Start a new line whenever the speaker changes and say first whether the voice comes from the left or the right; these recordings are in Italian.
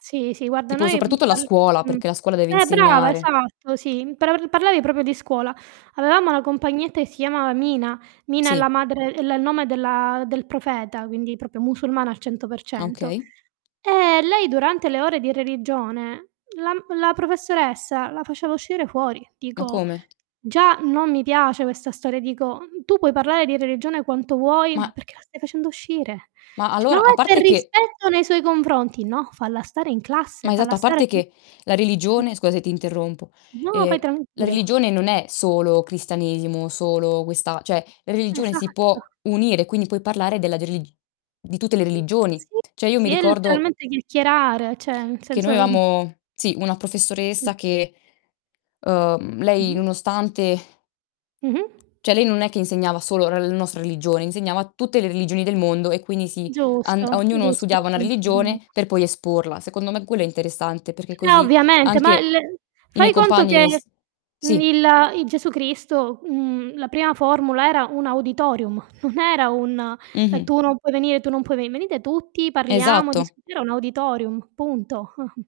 right: Sì, sì, guarda
left: Tipo
right: noi, mhmm,
left: soprattutto la
right: parl
left: scuola,
right: mh.
left: perché la scuola deve
right: Eh, brava,
left: insegnare.
right: esatto, sì, mhmm. Per parlavi proprio di scuola. Avevamo una compagnetta che si chiamava Mina. Mina è la
left: Sì.
right: madre è il nome della del profeta, quindi proprio musulmana al 100%.
left: Okay.
right: Ehm, lei durante le ore di religione, la m la professoressa la faceva uscire fuori.
left: Ma
right: Dico
left: come?
right: già non mi piace questa storia, dico, mhmm: "Tu puoi parlare di religione quanto vuoi, ma
left: Ma
right: perché la stai facendo uscire?"
left: ma
right: C "No,
left: allora
right: è
left: a
right: per
left: parte che
right: rispetto nei suoi confronti". No, falla stare in classe,
left: Ma
right: falla
left: esatto, a
right: stare
left: parte
right: qui.
left: che la religione, scusa se ti interrompo
right: No,
left: ehm,
right: vai tran
left: la
right: pure.
left: religione non è solo cristianesimo, solo questa cioè, religione si
right: Esatto.
left: può unire, quindi puoi parlare della delig di tutte le religioni.
right: Sì,
left: Cioè io mi
right: sì, è
left: ricordo
right: letteralmente chiacchierare, cioè nel
left: che
right: senso,
left: noi
right: mhmm
left: avevamo sì una
right: Mh.
left: professoressa che, uhm, lei
right: Mh-mh.
left: nonostante
right: Mh-mh.
left: cioè lei non è che insegnava solo la n nostra religione, insegnava tutte le religioni del mondo e quindi sì, and
right: Giusto,
left: ognuno
right: giusto, lo
left: studiava una
right: sa molto bene.
left: religione per poi esporla. Secondo me quello è interessante perché
right: Eh,
left: così,
right: ovviamente, ma
left: anche
right: il
left: i miei
right: fai conto che,
left: compagni s
right: mhmm,
left: sì.
right: il i Gesù Cristo, mhmm, la prima formula era un auditorium, non era un, ehm:
left: Mh-mh.
right: "Tu non puoi venire, tu non puoi veni" "venite tutti, parliamo,
left: Esatto.
right: discut" era un auditorium, punto.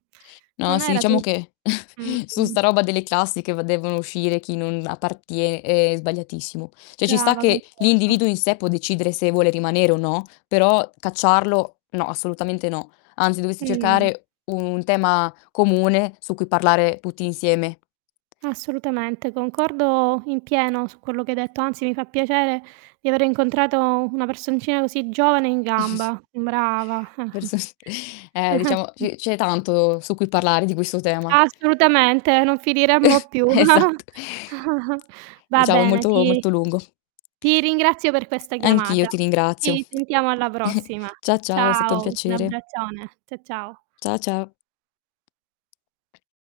left: No,
right: Non
left: sì
right: era tu
left: diciamo che su
right: mh-mh.
left: 'sta roba delle classi che v devono uscire chi non appartie è sbagliatissimo. Cioè ci sta
right: Brava,
left: che
right: concordo.
left: l'individuo in sé può decidere se vuole rimanere o no, però cacciarlo no, assolutamente no. Anzi, dovresti
right: Mh.
left: cercare un tema comune, su cui parlare tutti insieme.
right: Assolutamente, concordo in pieno su quello che hai detto, anzi mi fa piacere di avere incontrato una personcina così giovane e in gamba. Brava.
left: Per sos Ehm, diciamo c c'è tanto su cui parlare di questo tema.
right: Assolutamente, non finiremmo più.
left: Esatt
right: Va
left: Diciamo è
right: bene,
left: molto,
right: ti
left: molto lungo.
right: ti ringrazio per questa
left: Anch'io
right: chiamata.
left: ti ringrazio.
right: Ci sentiamo alla prossima.
left: Cia ciao, è stato un
right: Ciao, un
left: piacere.
right: abbraccione. Cia ciao.
left: Cia ciao.